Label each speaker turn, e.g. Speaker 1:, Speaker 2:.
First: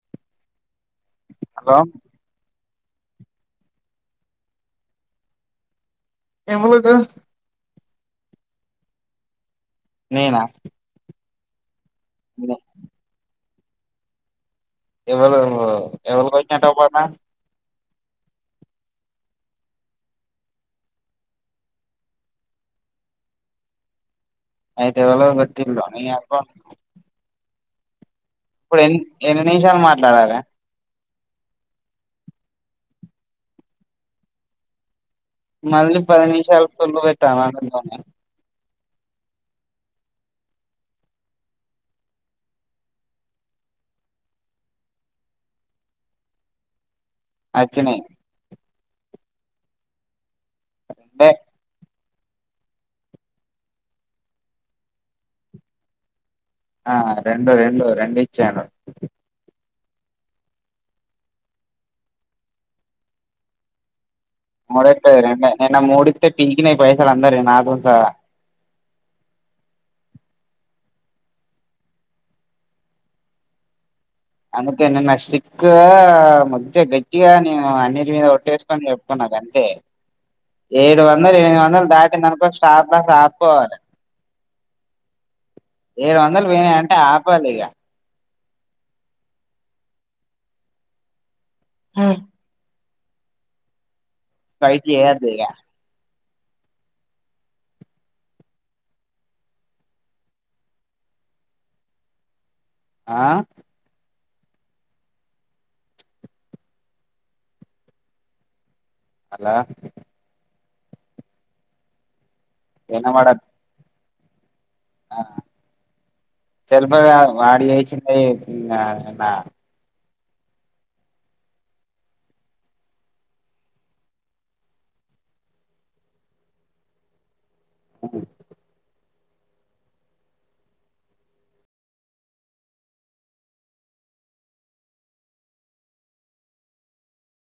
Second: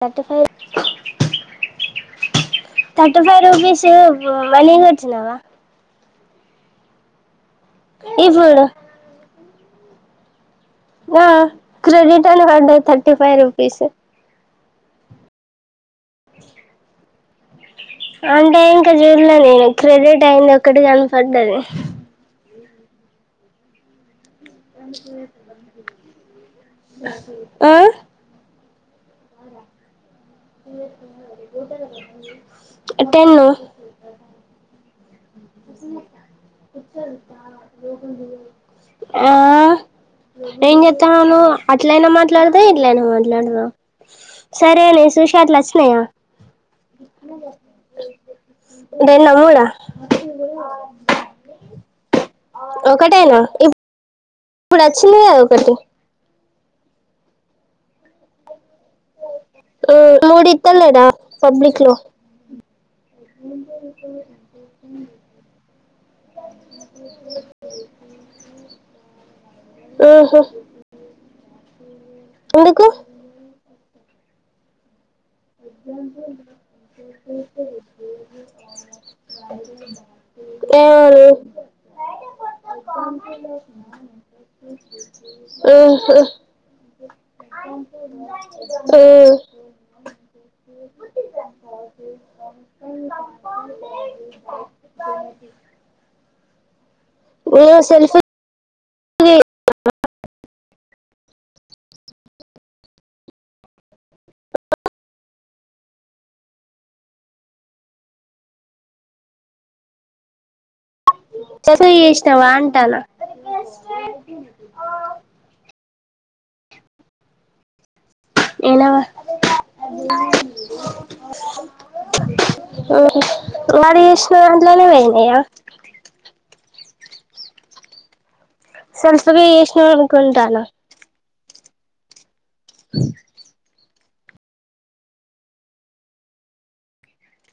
Speaker 1: thirty five
Speaker 2: hello
Speaker 1: thirty five రూపపి స్ మళచ్చినవా
Speaker 2: ఏమ లేదు
Speaker 1: ఇపుడు
Speaker 2: నేనా
Speaker 1: ఆ క్రెడిట్ అనీ పడయి థర్టీ ఫైవ్ రుపీస్
Speaker 2: ఎవలు ఆవలికి వచ్చినట్లు పడ
Speaker 1: అంటే ఇంకా చూడలే నేను క్రెడిట్ అయింది ఒకటి కనపడ్డది
Speaker 2: అయితే ఎవలో కోటింద్ర నీ అకౌంట్ కీ
Speaker 1: ఆ
Speaker 2: ఇప్పుడు ఎ ఎన్ని నిమిషాలు మాట్లాడాలి
Speaker 1: టెన్
Speaker 2: మళ్ళీ పది నిమిషాల సోళ్లు పెట్టాల అలోనే
Speaker 1: ఆ నేం చెతాను అట్లైనా మాట్లాడదా ఇట్లైనా మాట్లాడదా సరేనే సుషాద్లచన్నాయా
Speaker 2: అచ్చనే
Speaker 1: రెన్న్న మూడ
Speaker 2: బ [unintelligible]
Speaker 1: ఒకటేనా ఇ ఇప్పుడు వచ్చింది కదా ఒకటి
Speaker 2: ఆ రెండు రెండు రెండు ఇచ్చాను
Speaker 1: ఆ మూడు ఇత్తాను లేనా పబ్లిక్ లో
Speaker 2: ముడెక్కడివి రెండే నిన్న మూడిస్తే పీకిినయి పైసలు అందరివి నాతో సహా
Speaker 1: ఊహూ ఎందుకు
Speaker 2: అందుకే అన్ని నష్టం చిక్కు మధ్య గట్టిగా నేను అన్నింటి మీద కొట్టేసుకని చెప్పుకున్నా గంతే ఏడు
Speaker 1: ఏమోనే
Speaker 2: వందలు ఎనిమిది వందలు దాటిందనుకో స్టార్టప్స్ ఆపుకోవాలి ఏడు
Speaker 1: ఊహూ
Speaker 2: వందలు పోయినాయి అంటే ఆపాలి ఇక ఉమ్ పైకి ఏయద్దు ఇగ
Speaker 1: ఆ సెల్ఫీ
Speaker 2: ఆ హలో
Speaker 1: [unintelligible] తీసినావా అంటానా
Speaker 2: ఆ [unintelligible] వాడి చేసిండు ఏయ్ ఇంగా
Speaker 1: నేనవా
Speaker 2: నా
Speaker 1: ఆ మరి వేసిన దాంట్లోనే పోయినాయా
Speaker 2: ఉమ్
Speaker 1: స్వల్ప నే ఏసినావ్ అనుకుంటానా స